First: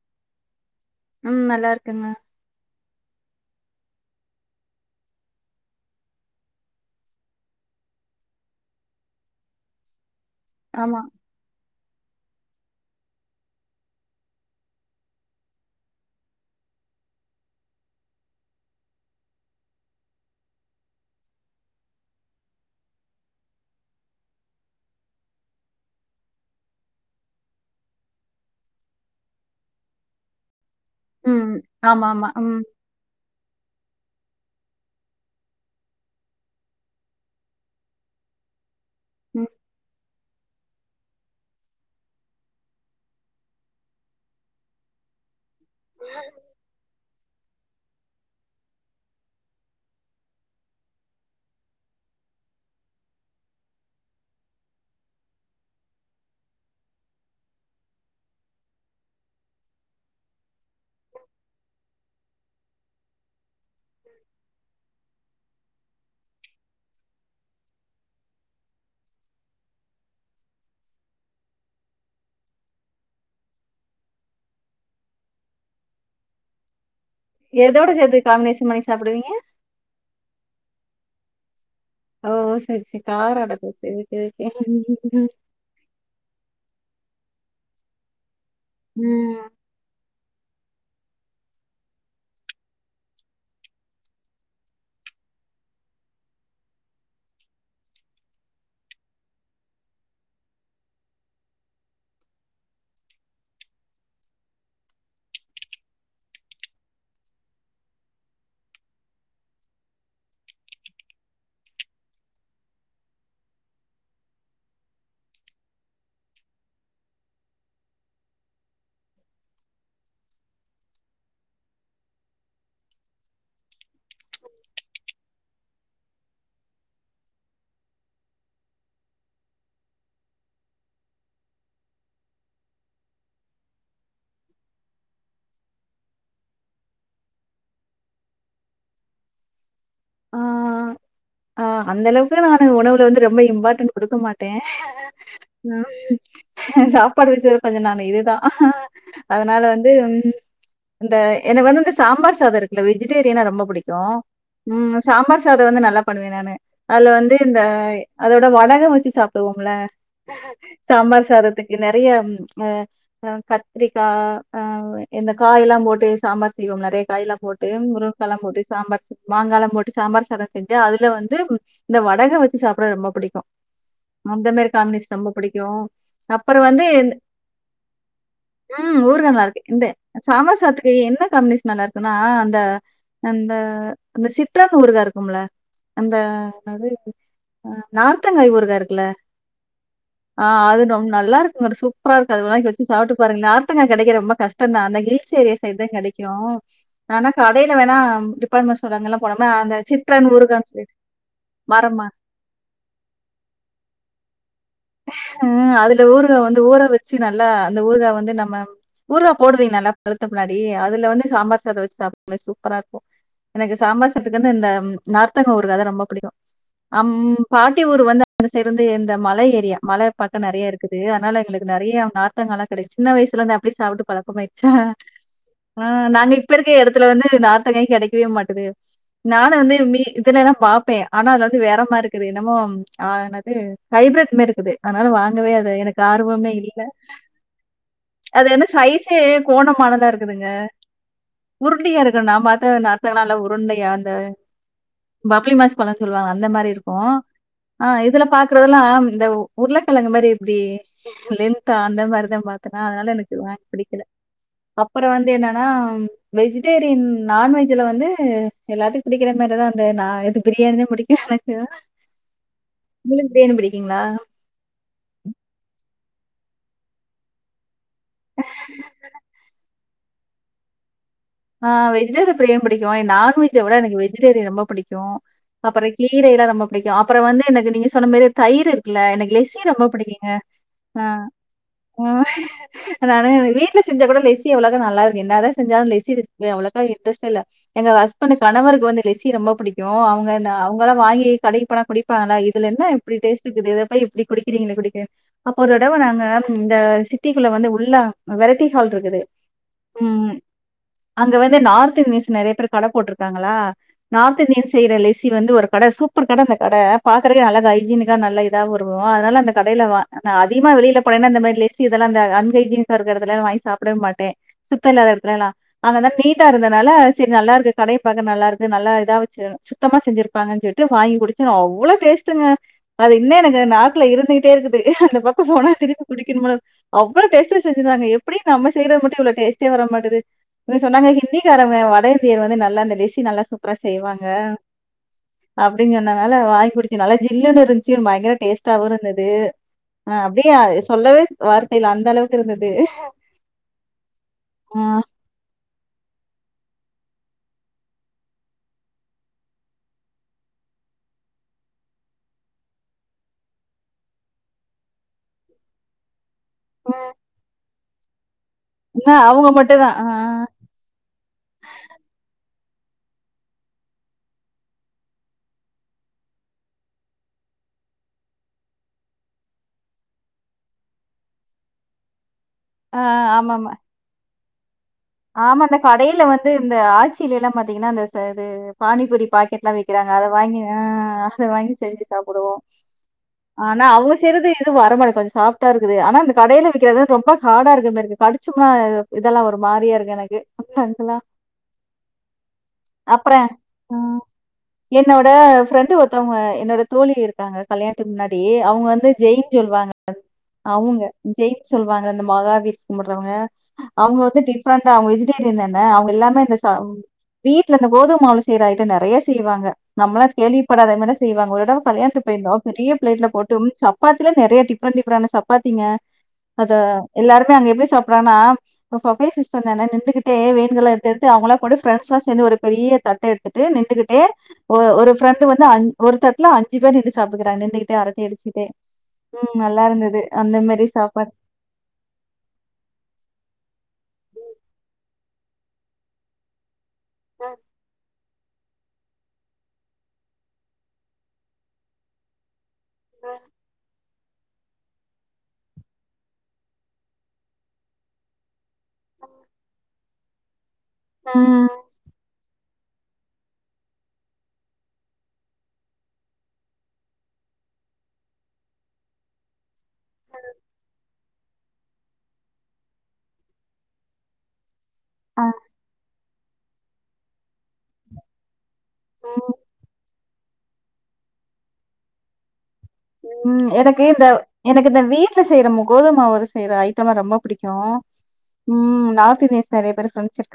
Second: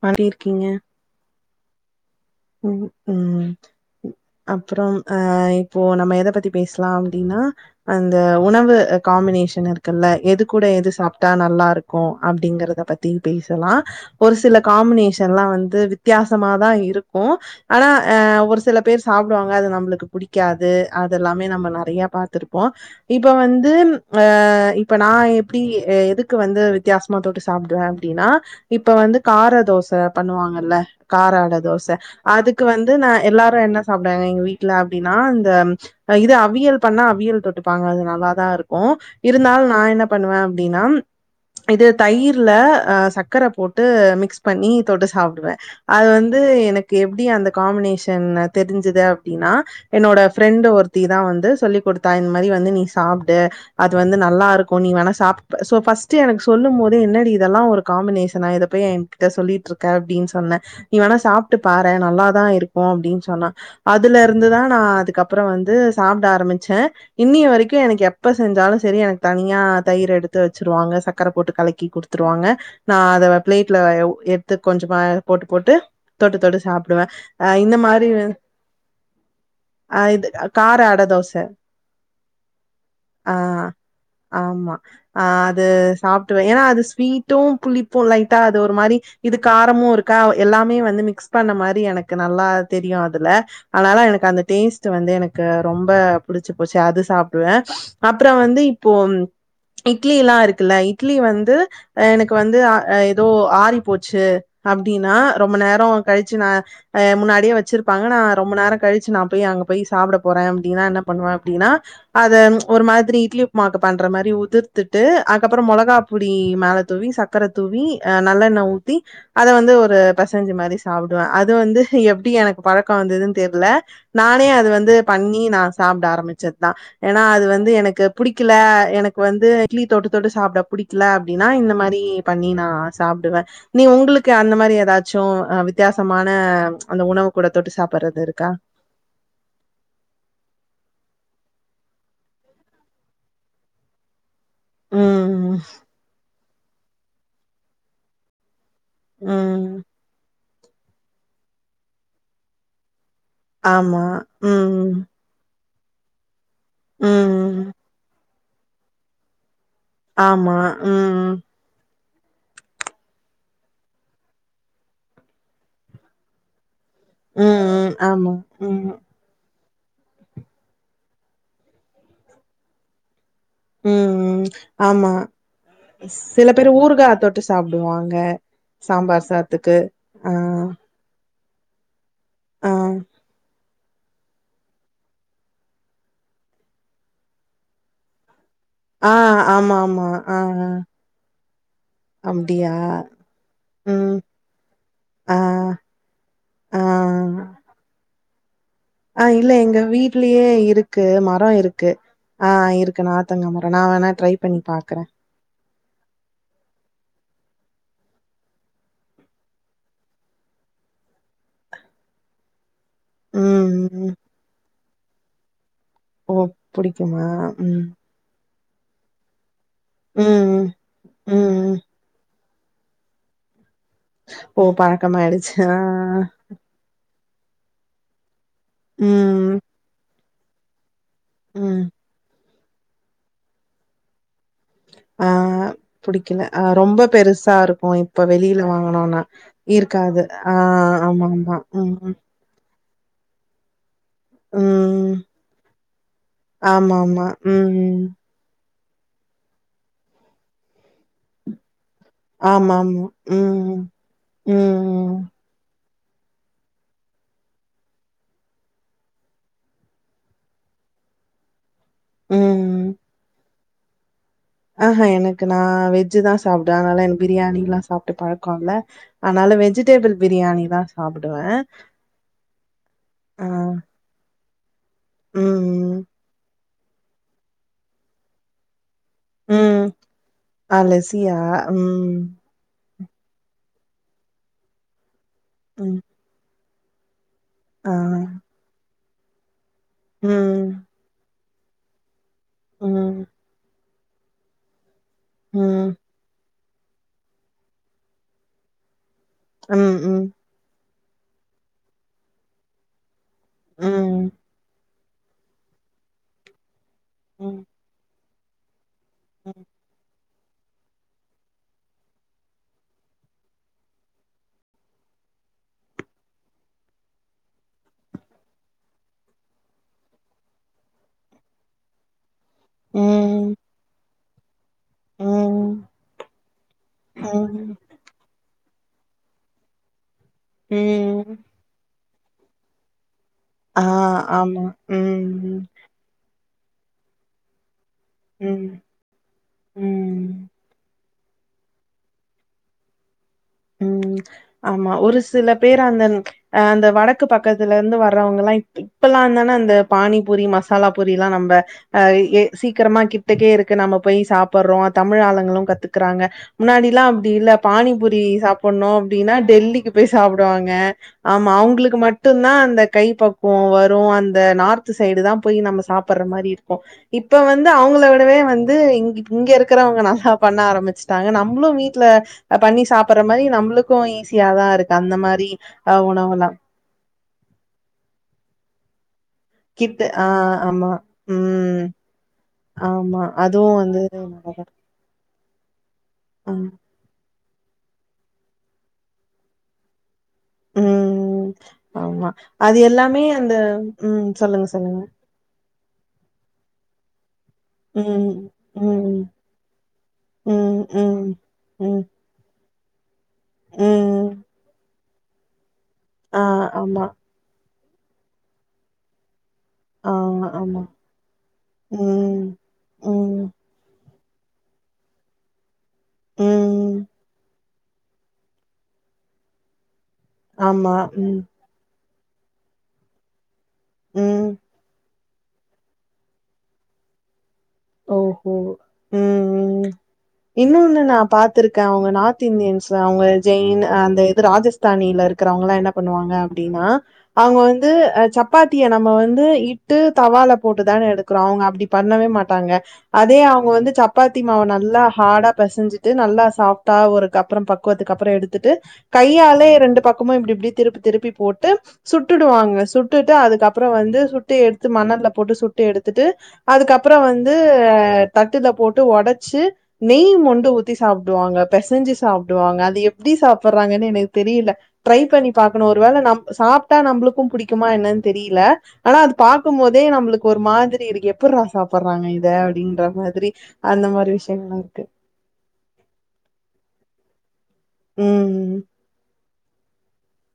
மாரிருக்கீங்க ம் நல்லா இருக்குங்க உம் உம் அப்புறம் அஹ இப்போ நம்ம எதை பத்தி பேசலாம் அப்படின்னா அந்த உணவு காம்பினேஷன் இருக்குல்ல எது கூட எது ஆமா. சாப்பிட்டா நல்லா இருக் இருக்கும் அப்படிங்கறத பத்தி பேசலாம் ஒரு சில காம்பினேஷன் எலாம் வந்து வித்தியாசமாதான் இருக்கும் ஆனா அஹ ஒரு சில பேர் சாப்பிடுவாங்க அது நம்மளுக்கு பிடிக்காது அததுெல்லாமே நம்ம நிறைய பாத்திருப்போம் இப்ப வந்து அஹ இப்ப நான் எப்படி எதுக்கு வந்து வித்தியாசமா தொட்டு சாப்பிடுவேன் அப்படின்னா இப்ப வந்து கார தோசை பண்ணுவாங்கல்ல கார ம். அட தோசை ஆமா, ஆமா. ம், அதுக்கு வந்து நான் எல்லா என்ன சாப்பிடுாங்க எங்க வீட்டுல அப்படின்னா இந்த இது அவியல் பண்ணா அவியல் தொட்டுப்பாங்க அது நல்லா தான் இருக்கும் ம். இருந்தால நான் என்ன பண்ணுவேன் அப்படின்னா இது தயிர்ல சர்க்கரை போட்டு மிக்ஸ் பண்ணி தொட்டு சாப்பிடுவேன் அது வந்து எனக்கு எப்டி அந்த காம்பினேஷன் தெரிஞ்சுது அப்படின்னா என்னோட ஃப்ரெண்ட் ஒருத்திதான் வந்து சொல்லி கொடுத்தா இது மாதிரி வந்து நீ சாப்பிடு அது வந்து நல்லா இருக்கும் நீ வேணா ஃபர்ஸ்ட் எனக்கு சொல்லும் போதே என்னடி இதெல்லாம் ஒரு காம்பினேஷனா இத போய் என்கிட்ட சொல்லிட்டு இருக்க அப்படின்னு சொன்ன நீ வேணா சாப்புட்டு பாறேன் நல்ல தான் இருக்கும் அப்படின்னு சொன்னா அதுல இருந்துதான் நான் அதுக்கப்புறம் வந்து சாப்பிட ஆரம்பிச்சேன் இன்னி வரைக்கும் எனக்கு எப்ப செஞ்சாலும் சரி எனக்கு தனியா தயிரை எடுத்து வச்சிருவாங்க சர்கக்கரை போட்டு கலக்கி குடுத்துருவாங்க நான் அத பிளேட்ல எடுத்து கொஞ்சமா போட்டு போட்டு தொட்டு தொட்டு சாப்பி டுவேன் இந்த எதோட மாதிரி் சேர்த்து காம்பினேஷன் பண்ணி சாப்பிடுவீங்க? இது கார அட தோசை ஓ! சரி, சரி. கார அட ஆஹ தோசை. Okay, okay. ஆமா ஆஹ அது சாப்பிட்டுவேன் ஏன்னா அது ஸ்வீட் டோம் புலளிப்பும் லைட் டா அது ஒரு மாதிரி இது ம். காரமும் இருக்கா எல்லாமே வந் மிஸ் பண்ண மாதிரி எனக்கு நல்ல தெரியும் அதுல அதனால எனக்கு அந்த டேஸ்ட் வந்து எனக்கு ரொம்ப புடிச்சு போச்சு அது சாப்பிடுவேன் அப்புறம் வந்து இப்போ இட்லி எல்லாம் இருக்குல்ல இட்லி வந்து எனக்கு வந்து ஏதோ ஆறி போச்சு அப்படின்னா ரொம்ப நேரம் கழிச்சு நான் முன்னாடியே வச்சிருப்பாங்க நான் ரொம்ப நேரம் கழிச்சு நான் போய் அங்க போய் சாப்பிட போறேன் அப்படின்னா என்ன பண்ணுவேன் அப்படின்னா அத ஒரு மாதிரி இட்லி உப்புமாக்கு பண்ற மாதிரி உதிர்த்துட்டு அதுக்கப்புறம் மிளகா பொடி மேல தூவி சர்க்கரை தூவி நல்லெண்ணெய் ஊத்தி அதை வந்து ஒரு பெசஞ்ச மாதிரி சாப்பிடுவேன் அது வந்து எப்படி எனக்கு பழக்கம் வந்ததுன்னு தெரியல நானே அது வந்து பண்ணி நான் சாப்பிட ஆரம்பிச்சதுதான் ஏன்னா அது வந்து எனக்கு பிடிக்கல எனக்கு வந்து இட்லி தொட்டு தொட்டு சாப்பிட புடிக்கல அப்படின்னா இந்த மாதிரி பண்ணி நான் சாப்பிடுவேன் நீ உங்களுக்கு அந்த மாதிரி ஏதாச்சும் வித்தியாசமான அந்த உணவு கூட தொட்டு சாப்பிடுறது இருக்கா ஆஹ அந்த அளவுக்கு நானு உணவுல வந்து ரொம்ப இம்பார்ட்டன்ட் கொடுக்க மாட்டே டேன் ம். ஆஹ ஆஹ உம் சாப்பாடு வச்சது கொஞ்சம் நானு இதேதான் அதனால ம். வந்து உம் அந்த எனக்கு வந்து இந்த சாம்பார் சாதம் இருக்குல்ல வெஜி டெரியனா ரொம்ப ஆமா. பிடிக்கும் ம். உம் சாம்பார் சா வந்து நல்லா பண்ணுவேன் நானு அதுல வந்து இந்த ம். அதோட வடகம் வச்சு சாப்பிடுவோம் ல ம்கும் ஆமா. சாம்பார் ம். சாதத்துக்கு நிறைய கத்திரிக்காய் இந்த காய் எல்லாம் போட்டு சாம்பார் செய்வோம் நிறைய காய்லாம் போட்டு ம். ஆமா. முருக்கலாம் போட்டு ம். சாம்பார் மாங்காலம் போட்டு சாம்பார் சாதம் செஞ்சு அதுல வந்து இந்த வடகம் வச்சு சாப்பிட ரொம்ப பிடிக்கும் ம். அந்த மாரி ஆமா. காம்மினேஸ் ரொம்ப பிடிக்கும் சில அப்புறம் பேரு வந்து ஊறுகா தொட்டு சாப்பிடுவாங்க. உம் சாம்பார் ஊர்கா நல்லா இருக்கு சாத்துக்கு. இந்த ஆ. சாம்பார்சாததுக்கு என்ன காம்னேஸ் நல்லா இருனா அந்த ஆ. அந்த அந்த சிட்றன் ஊருகா இருக்கும்ல அந்த என்னது நார்த்தங்காய் ஊருகா இருகுல ஆ. ஆமாமா. ஆ. ஆஹ அது நல்லா இருக்கும் சூப்பரா இருக்கும் இது அப்டியா? வாங்கிவச்சி சாப்பிட்டு பாருங்க நார்த்தங்கா ம். கிடைக்க ரொம்ப கஷ்டம் தான் ஆனா ஆ. இசியா ஏன் சைடு தான் கிடைக்கும் ஆ. ஆனா கடையில வேணா டிப்பட் மெண்ட்ஸ்டோர் அங்கல்லம் ஆ போன இல்ல அந்த எங்க சிற்றன் வீட்லயே ஊருக்கா இருக்கு மரம் இருக்கு ஹ இருக்கு நார்த்தங்க மரம் நான் வேணா ட்ரை பண்ணி பா இருக்குறேன் ஹம் அதுல ஊருகாய வந்து ஊற வச்சு நல்லா அந்த ஊருகா வந்து நம்ம ஊருகா போடுவீங்க நல்லா பழுத்த பின்னாடி அதுல வந்து சாம்பார் சாதம் வச்சு சாப்ட சூப்பர இரு எனக்கு ம் ம் சாம்பார் சாதத்துக்கு வந்து இந்த நார்த்தங்க ஊ ருகா தான் ரொம்ப ஓ பிடிக்கும் புடிக்குமா? பாட்டி ம் ஊர் வந்த அந்தசைட் சேர்ந்து இந்த மலை நிறைய மழை ம் பார்க்க நிறைய ம் இருக்குது அதனால ம் எங்களுக்கு ம் நிறைய நார்தங்கள்ல கிடைக்கும் சின்ன வயசல இருந்து அப்படி சாப்ட்டு ஓ பழக்கமயிடுச்சா பழக்கமாயிடுச்சு ஆ ஆஹ நாங்க இப்ப இருக்க இடத்துல வந்து நார்தங்காய் கிடைக்கவே மாட்டே நானு ம் வந்து மி இதுலதன் பாப்பேன் ஆனா அது வந்து வேற ம் மாரி இருக்குது என் னமோ ஹைபிரேட் மாரிருக்கு அதனால ஆ வாங்கவே அது எனக்கு புடிக்கல ஆர்வமே ஆ இல்ல ரொம்ப பெருசா இருக்கு இப்ப அது வெளியில வந்துசைஸே வாங்கனோன்னா கோணமானலா இருக்காது இருக்குதுங்க ஆ ஆமா ஆமா உருட்டா ம் ம் இருக்கு நான் பாத்த நல்லா உருண்டையா ம் பம்புளி மாஸ்பழம் சொல்லுவாங்க அந்த மாதிரி இருக்கும் ஆமாமா அஹ ம் இதுல பாரக்குறது எல்லாம் இந்த ஒ உருளகெழங்கு மாரி எப்படி லென்தா அந்த மாரிதான் பாத்தன ஆமாமா அதனால எனக்கு வாங்க ம் புடிக்கல ம் அப்புறம் வந்து ம் என்னன்னா வெஜிடேரியன் நான்வெஜ்ல வந்து எல்லாத்துக்கும் பிடிக்கிற மாரிதான் வந்த நான் எது பிரியாணிதான் புடிக்கும் எனக்கும் முழுங்குறேன் படி இருக்கீங்களா ஆஹஹா எனக்கு நான் வெஜி வெஜ்தா சாப்ட அதனால எனக்கு பிரியாணிலாம் சாப்ட்டு பழக்கம் இல்ல அதனால வெஜிடேபிள் பிரியாணி தான் சாப்பிடுவேன். ஆ வெஜிடேரியரி அப்டினு புடிக்கும் ஆ. நான்வெஜை விட எனக்கு வெஜிடேரிய ரொம்ப க்கும் அப்புறம் ம். கீரயல நம்ம பிடிக்கும் அப்பறம் வந்து எனக்கு நீங்க சொன்ன மாரி தயிர் எனக்கு லெஸி ரொம்ப ம். பிடிக்குங்க ஆ அலசியா? ம். நான வீட்ல செஞ்ச கூட லெசி அவ்வளவா நல்ல இரு என்னதான ம். செஞ்சாலும் அவளுக்கா இன்ரஸ்ட இல்ல எங்க ஆ. ஸ்பன் கணவருக்கு வந்து லெஸி ரொம்ப புடிக்கும் அவங்க என் ம். அவங்கலலாம் வாங்கி தடைப்படக்கடிய ஆா இதுல என்ன எப்டி ம். டேஸ்ட் இருக்குது இப்ப குடிக்கிறீங்களா குடிக்க அப்ப ஒரு ம். தடவ நாங்க இந்த சிட்டிக்குள்ள வந்து உள்ள வெரைட்டி ஹால் இருக்குது உம் உம் ம். அங்க வந்து நார்த் இந்தியன்ஸ் நெறைய பேர் கட போட்டிருக்கு இருக்காங்களா ம். நார்த் இந்தியன் செயிற ி வந்து ஒரு கட சூப்பர் கட அந்த கட பாக்குறக்கக்கு ம். அழக அஐஜினா நல்ல [unintelligible] அதனால அந்த ம். கடயில வா நான் அதிகமா வெளில போனேன்னா அ மாதிரி லெஸி இதெல்லாம் அன் கைஜீன்ஸ் இருக்க இடத்துலல்லாம் வாங்கி சாப்பிடவே மாட்டேன் சுத்தம் இல்லாத இடத்துலலாம் அங்கதான் நீட்டா இருந்தனால செரி நல்லா இருக்கு கடய பாக்கற நல்லா இருக்கு நல்லா இதா வச்சி சுத்தமா செஞ்சிருப்பாங்க சொல்லிட்டு வாங்கி குடிச்சே அவ்ளோ டேஸ்ட்டுங்க அது இன்ன ம். எனக்கு நாக்ல இருந்த தேது அந்த பக்கம் போனா ம். திரப்பி குடிக்கண அவ்ளோ டேஸ்டா ம். செஞ்சந்தாங்க எப்டி நம்ம செய்ற மட்டும் இ்வளோ ஸ்ட்டே வரமாட்து நீ சொன்னாங்க ம். ஹிந்திகாரங்க வட ர் வந்து நல்லா அந்த லெசி நல்லா சூப்பரா ஆ. செய்வாங்க ஆமா. ம். அப்டின்னு சொன்நாங் வாங்குடிச்சு நல்ல ஜில்லுன்னு இருந்து சச்ச பயங்கர ம். டேஸ்ட்டாவவும் இருந்தது அ ம். அப்டியே சொல்லவே வார்தையில அந்த அளவுக்கு இருந்தது ம் ஆ ஆமா ஒரு சில பேர் அந்த அ அந்த வடக்கு பக்கத்துல இருந்து வர்றவங்க எல்லாம் இப்பெல்லாம்தானே அந்த பானிபூரி மசாலா பூரி எல்லாம் நம்ம அஹ சீக்கிரமா கிட்டக்கே இருக்கு நம்ம போய் சாப்படுறோம் தமிழ் ஆலுங்களும் கத்துக்கறாங்க முன்னாடி எல்லாம் அப்டி இல்ல பானிபூரி போணோம் ஆனா அப்படின்னா அவங்க மட்டும் டெல்லிக்கு தான். ஆ போய் சாப்பிடுவாங்க ஆமா அவங்களுக்கு மட்டும் அந்த கை பக்குவம் வரும் அந்த நார்த் சைடு தான் போய் நம்ம சாப்படுற மாதரி இருக்கும் இப்ப வந்து அவங்கள விடவே வந்து இங்க இங்க இருக்கிறவங்க நல்லா பண்ண ஆரம்பிச்சுட்டாங்க நம்மளும் வீட்டு்ல அதான் நீ சாப் ஆ அப்புற மாரி ஆமாமா. நம்மளுக்கும் இசி யா இருக்கு அந்த மாரி ஆமா அந்த அ கடையில உணவுலா வந்து இந்த ஆச்சி ல்லாம் பாத்தீங்கன்னா பானிபூரி பாக்கெட் எல்லாம் கிட்டு விக்கிறாங்க அத ஆ வாங்கி ஆமா அத வாங்கி ம் செஞ்சு சாப்படுவோம் ஆமா அதுவு ஆனா வந்து அவுங்க செய்ரது நல்லதா எதுவும் வர மாட்டியும் கொஞ்சம் சா ஆனா இந்தந்த கடயில் ம் விறக்கிறது ரொம்ப ஹாடா இருக்கு மா இருக்கு கடிச்சோம்னா இதெல்லாம் ஒரு மாரியா இருக்கு ங்களா ம் ஆமா அது எல்லாமே அப்பும் அந்த ஆ ம் சொல்லுங்க சொல்லுங்க என்னோட ஃப்ரெண்டு ஒருத்தவங்க என்னோட தோழி இருக்காங்க கல்யாணத்துக்கு ம் முன்னாடி அவங்க வந்து ம் ஜெயின் சொல்லுவாங்க ம் அவங்க ம் ஜெயின் ம் சொல்லுவாங்க அந்த மகாவீர் கிரவுங்க அவங்க ம் வந்து டிப் நான் வெஜிடேரியன் தான் அவுங்க எல்லாமே ஆ இந்த ஆமா வீட் இல இந்த கோது மாவு செய்றா அயிடம் நெறைய செய்வாங்க ஆ நம்மளாம் ஆமா கேவிப்படாத மாரிலாம் செய்வாங்க ஒரு தடவ கல்யாணத்து ம் போயிருந்தோம் பெரிய பிளேட்ல ம் போட்டு சா சப்பத்தில நெறைய டிஃப்ரொண்டா டிஃப்ரோண்டான சப்பத்திங்க அத ம் எல்லாருமே அங்க எப்டி சாப்பறானா ப ப்ஃவே சொன்ன நின்னுட்டு தேவங்கிரது ஆமா எத்துடுத்து ம் அவங்களா கூட பிரண்ஸா இது ஒரு பெரிய தட்ட எடுத்து ட்டு நின்டுகிட்டே ம் ஒரு ப்ஃரெண்டு வந்து ஒரு தட்டல அஞ்சு பேர் இடி சாப்படுக்குறாங்க ஓஹோ உம் உ நல்லா இருந்தது. அந்த மாரி இன்னொன்னு நான் சாப்பாடு. பாத்திருக்கேன் அவங்க நார்த் இந்தியன்ஸ்ல அவங்க ஜெயின் அந்த ராஜஸ்தானியில இருக்குற வங்க எல்லாம் என்ன பண்ணுவாங்க அப்படின்னா அவுங்க வந்து சப் சப்பாத்தியை நம்ம வந்து இட்டு தவல போட்டு தான் எடுக்கிறோம் அவுங்க அப்டி பண்ணவே மாட் இருப்பாங்க அதே அவங்க வந்து சப் ச சப்பாத்தி மாவ நல்லா ஹார்டா பிசஞ்சிட்டு நல்லா சாஃப்டா ஒருக்கப்பறம் பக்குவத்துக்கு அப்பறம் எடுத்துட்டு கையாலே ரெண்டு பக்கமும் இப்டி இப்டி திருப்பி திருப்பி ம். போட்டு ம், சுட்டு சுட்டுடுவாங்க சுட்டுட்டு அதுக்கப்பறம் வந்து சுட்டு எடுத்து மணல போட்டு சுட்டு எடுத்துட்டு அதுக்கப்பறம் அப்பறம் வந்த தட்டுல போட்டு உடைச்சு நெய் மொண்டு ஊத்தி சாப்படுவாங்க பெசைஞ்சு சாப்படுவாங்க அது எப்டி சாப்படுறாங்கன்னு எனக்கு தெரியல ட்ரை பண்ணி பாக்கணும் ஒரு வேள நம் சாப்பிட்டா நம்மளுக்கும் பிடிக்குமா என்னானு தெரியல ஆனா அது ஆ. பாக்கும்போதே நம்மளுக்கு ஒரு மாதிரி இருக்கு எப்புரா சாப்பு போடுறாங்க இத அப்படினு உம் எனக்கு இந்த எனக்கு இந்த வீட்டுல செய்யற கோதும மாவுல செய்யற ஐட்டம்லா ரொம்ப பிடிக்கும் [inaudible] ம் நார்த் இந்தியன் நெறைய பேரு பிரண்ட்ஷிப்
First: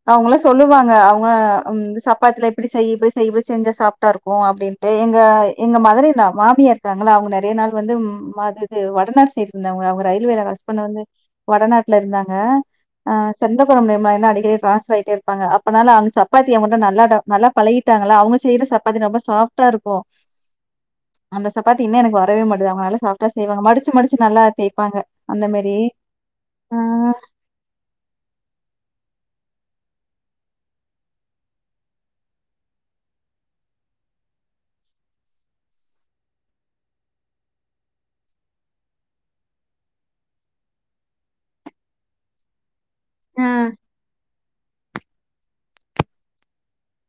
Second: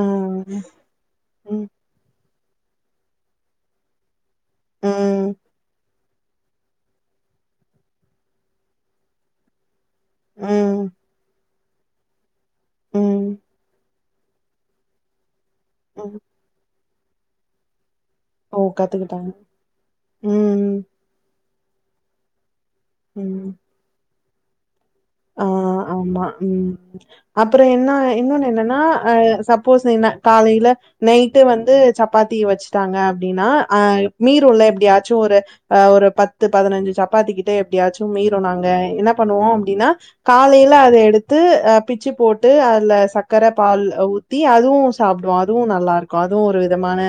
ஆ. அவங்களாம் சொல்லுவாங்க அவங்க ம். இந்த சாப்பாட்டுல இப்டி செய் இப்டி இப்டி செஞ்ச சாஃப்டா இருக்கும் ஓ அப்டின்ட்டு எங்க ம். இந்த மாரி சமாமப் இருக்காங்களா அவங்க நெறைய நாள் வந்துது வடநாடு சைடு இருந்தவங்க அவங்க டேய்லியும் ம். என் ஹஸ்பெண்ட் ம். வந்து வடநாட்டுல இருந்தாங்க ஆ ம். செந்த குழம் [inaudible] அடிக்கடி டிரான்ஸ்பர் ஆயிட்டு அப்பனால அவங்க ம். சப்பாத்தி நல்லா டா நல்லா பழகி அதனால அவங்க ஓ! செய்யற சப்பாத்தி ரொம்ப கத்துக்கிட்டாங்க. சாஃப்டா இருக்கும் ம். அந்த சப்பாத்தி இன்ன எனக்கு வரவே மாட் அவங்க மாரி செட்டஸ் ம். செய்வங்க மடிச்சி மடிச்சி நல்லா டேஸ்ட்டு ஆ ஆமா உம் அப்பறம் என்ன இன்னொன்னு என்னானா அ சப்போஸ் என்ன காலையில நைட்டு வந்து சப்பாத்தி வச்சுட்டாங்க அப்டின்னா அ மீறும்ள எப்டியாச்சும் ஒரு ஒரு பத்து பதினஞ்சு சப்பாத்தி கிட்ட எப்டியாச்சும் மீரூனாங்க என்ன பண்ணுவோம் அப்டின்னா காலையில அத எடுத்து அ பிச்சு போட்டு அதுல சர்க்கர ஆ பால் ஊத்தி அதுவும் சாப்படுவோம் அதுவும் நல்லா இருக்கும் அதுவும் ஒரு விதமான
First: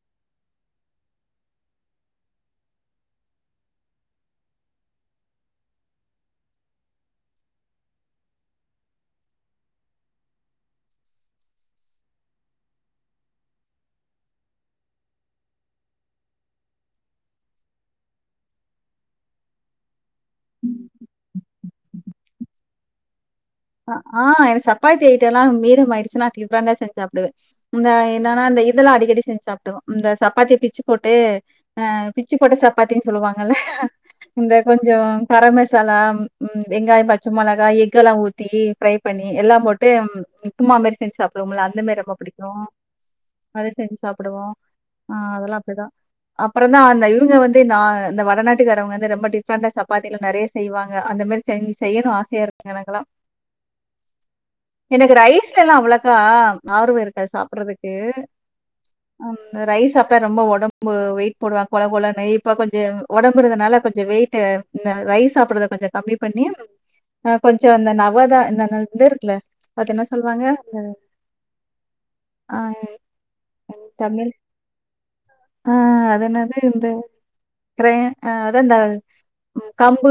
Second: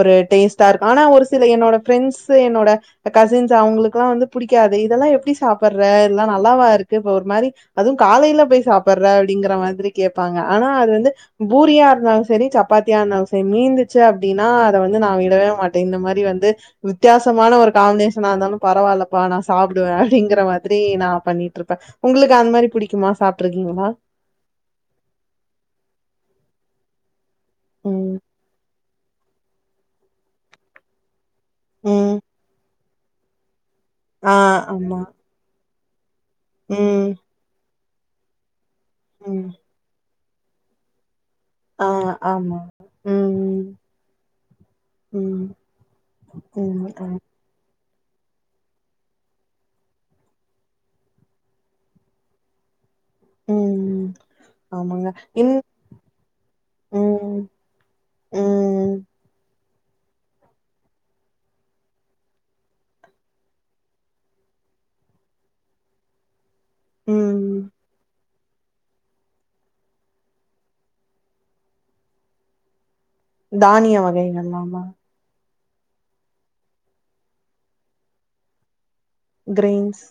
ஒரு டேஸ்ட்டா இருக்கும் ஆனா ஒரு சில என்னோட ரெண்ட்ஸ் என்னோட கசின்ஸ் அவங்களுக்குலாம் வந்து பிடிக்காது இதெல்லாம் எப்டி சாப்படுற இதெல்லாம் நல்லாவா இருக்கு இப்ப ஒரு மாரி அதுவும் காலையில போய் சாப்படுற அப்டிங்கிற மாரி கேட்பாங்க ஆனா அது வந்து பூரியா இருந்தாலும் சரி சப்பாத்தியா இருந்தாலும் சரி மீந்துச்சு அப்டின்னா அத வந்து நா விடவே மாட்டே இந்த மாரி வந்து வித்தியாசமான ஒரு காம்பினேஷனா இருந்தாலும் பரவாயிலப்பா நா சாப்படுவேன் அப்டிங்கற மாரி நான பண்ணிட்டு இருக் ப உங்களுக்கு அந்த மாரி புடிக்குமா சாப் ஆ ஆ எனக்கு சப்பாத்தி ஐட்டம் லாம் மீறம் ஆயிடுச்சுன்னா டிபன்ன செஞ் ஆப்டு இந்த ம். என்னன்னா அந்த இதெல்லாம் அடிக்க டி செஞ்சு சாப்படுவோம் இந்த சப்பாத்திய பிச்சு போட்டு ஆ ம். பிச்சு போட்ட ச பாத்தீங்கு சொல்லுவாங்கல்ல ஆ இந்த ஆமா. கொஞ்சம் கரமச சலா உம் வெங்காய ம். பச்சமொளகா இஞ் கலாம் தே ப்ரை பண்ணி ம். எல்லாம் போட்டு உப்புமா மாரி செஞ்சுத் சாப்டுவோம்ல அந்த ஆ மாரி ரொம்ப ஆமா. பிடிக்கும் ம். அத செஞ்சு சாப்படுவோம் ஆ ம். அதெல்லாம் அப்டிதான் அப்புற ம். தான் அந்த ஆ. இவங்க வந்து ந இந்த வடநாட்டுக்காரவங்க வந்து ரொம்ப டிஃப்ரெண்டா சப்பாத்தில நெறைய செய்வாங்க அந்த மாரி செய்யன் செய்யணும் ஆசையா இருக்கு எனக்கலாம் ம். ஆமாங்க. எனக்கு இன் ரைஸ்ல எல்லாம் அவ்வளோக்கா ஆர்வம் இருக்காது ம். சாப்படுறதுக்கு ம். ம் ரைஸ் சாப்பட்டா ரொம்ப உடம்பு வெயிட் போடுவா கொழ கொழன்னாயி இப்ப கொஞ்சம் உடம்புறதுனால கொஞ்சம் வெயிட் ரைஸ் சாப்படுறதை கொஞ்சம் கம்மி பண்ணி ஆ ம். கொஞ்சம் அந்த ந இதான் இந்தந்து இருக்குல பாத்தீ என்ன சொல்லுவாங்க அ ஆ தானியம் வகைகள்லாமா ஆ அதுனது எந்த கிர ஆ அதுதந்த கிரெயின்ஸ் கம்பு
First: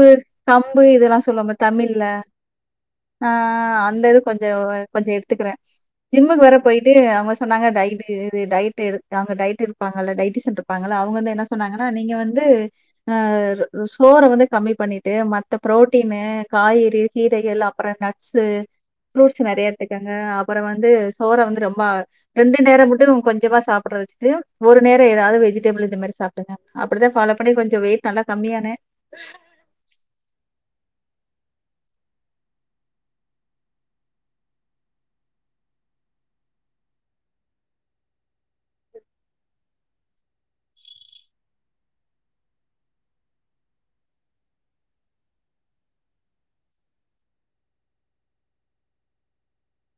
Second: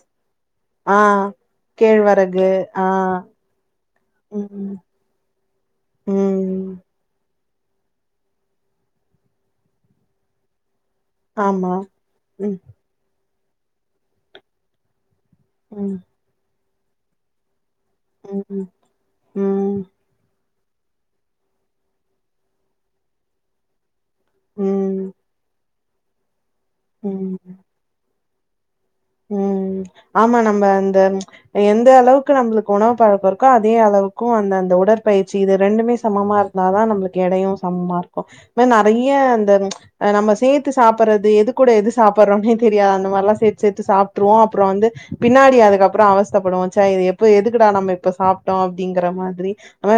கம்பு ஆ இதெல்லாம் சொல்வோம்ல தமிழ்ல ஆ அந்த இது கொஞ்சம் ம் கொஞ்சம் எடுத்துக்கிறேன் ஜிம்முக்கு வேற ம் போயிட்டு அவங்க சொன்னாங்க டயட் எடு டயட்டு எடு அவங்க டைட் இருப்பாங்க டைடு சென் ப்பாங்கள அவங்க வந்து என்ன ஆமா சொன்னாங்கன்னா நீங்க வந்து ம் ஆ சோற வந்து கம்மி பண்ணிட்டு மத்த ம் ப்ரோட்டீனு காய்கறி யெல்லாம் அப்பறம் நட்ஸு ம் ஃப்ரூட்ஸ் நெறைய ம் எடுத்துக்கங்க அப்பறம் வந்து சோற வந்து ரொம்ப ரெண்டு நேரம் மட்டும் கொஞ்சமா சாப்பி ஒரு ம் நேரம் ஏதாவது வெஜிடபில் இந்த மாரி சாப் அப்டிதான் ம் ஃபாலோ பண்ணி கொஞ்சோம் வெயிட் நல்லா கம்மியான ம் ஆமா நம்ம அந்த எந்த அளவுக்கு நம்மளுக்கு உணவு பழக்கம் இருக்கோ அதே அளவுக்கும் அந்த அந்த உடற்பயிற்சி இது ரெண்டுமே சமமா இருந்தாதான் நம்மளுக்கு எடையும் சமமா இருக்கும் ம நெறைய அந்த நம்ம சேத்து சாப்றது எது கூட எது சாப்பிடுறோம்னே தெரியாது அந்த மாரிலாம் சேத்து சேத்து சாப்ட்ருவோம் அப்புறோம் வந்து பின்னாடி அதுக்கப்புறோம் அவச்தப்படுவோ ச இது எப்ப எதுக்குடா நம்ம இப்ப சாப்ட்டோம் அப்டிங்கிற மாரி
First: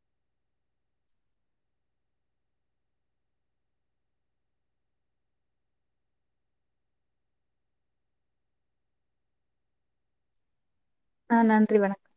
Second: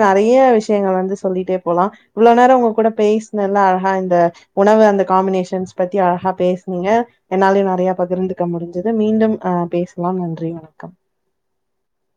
நெறைய விஷயங்கள் வந்து சொல்லிட்டே போலாம் இவ்ளோ நேரோம் உங்க கூட பேசினதுல்ல அழகா இந்த உணவு அந்த காம்பினேஷன்ஸ் பத்தி அழகா பேசுனீங்க என்னாலயும் நெறைய பகிர்ந்து இங்க முடிஞ்சது மீண்டும் ஹ பேசலாம் நன்றி வணக்கம் ஆ நன்றி வணக்கம்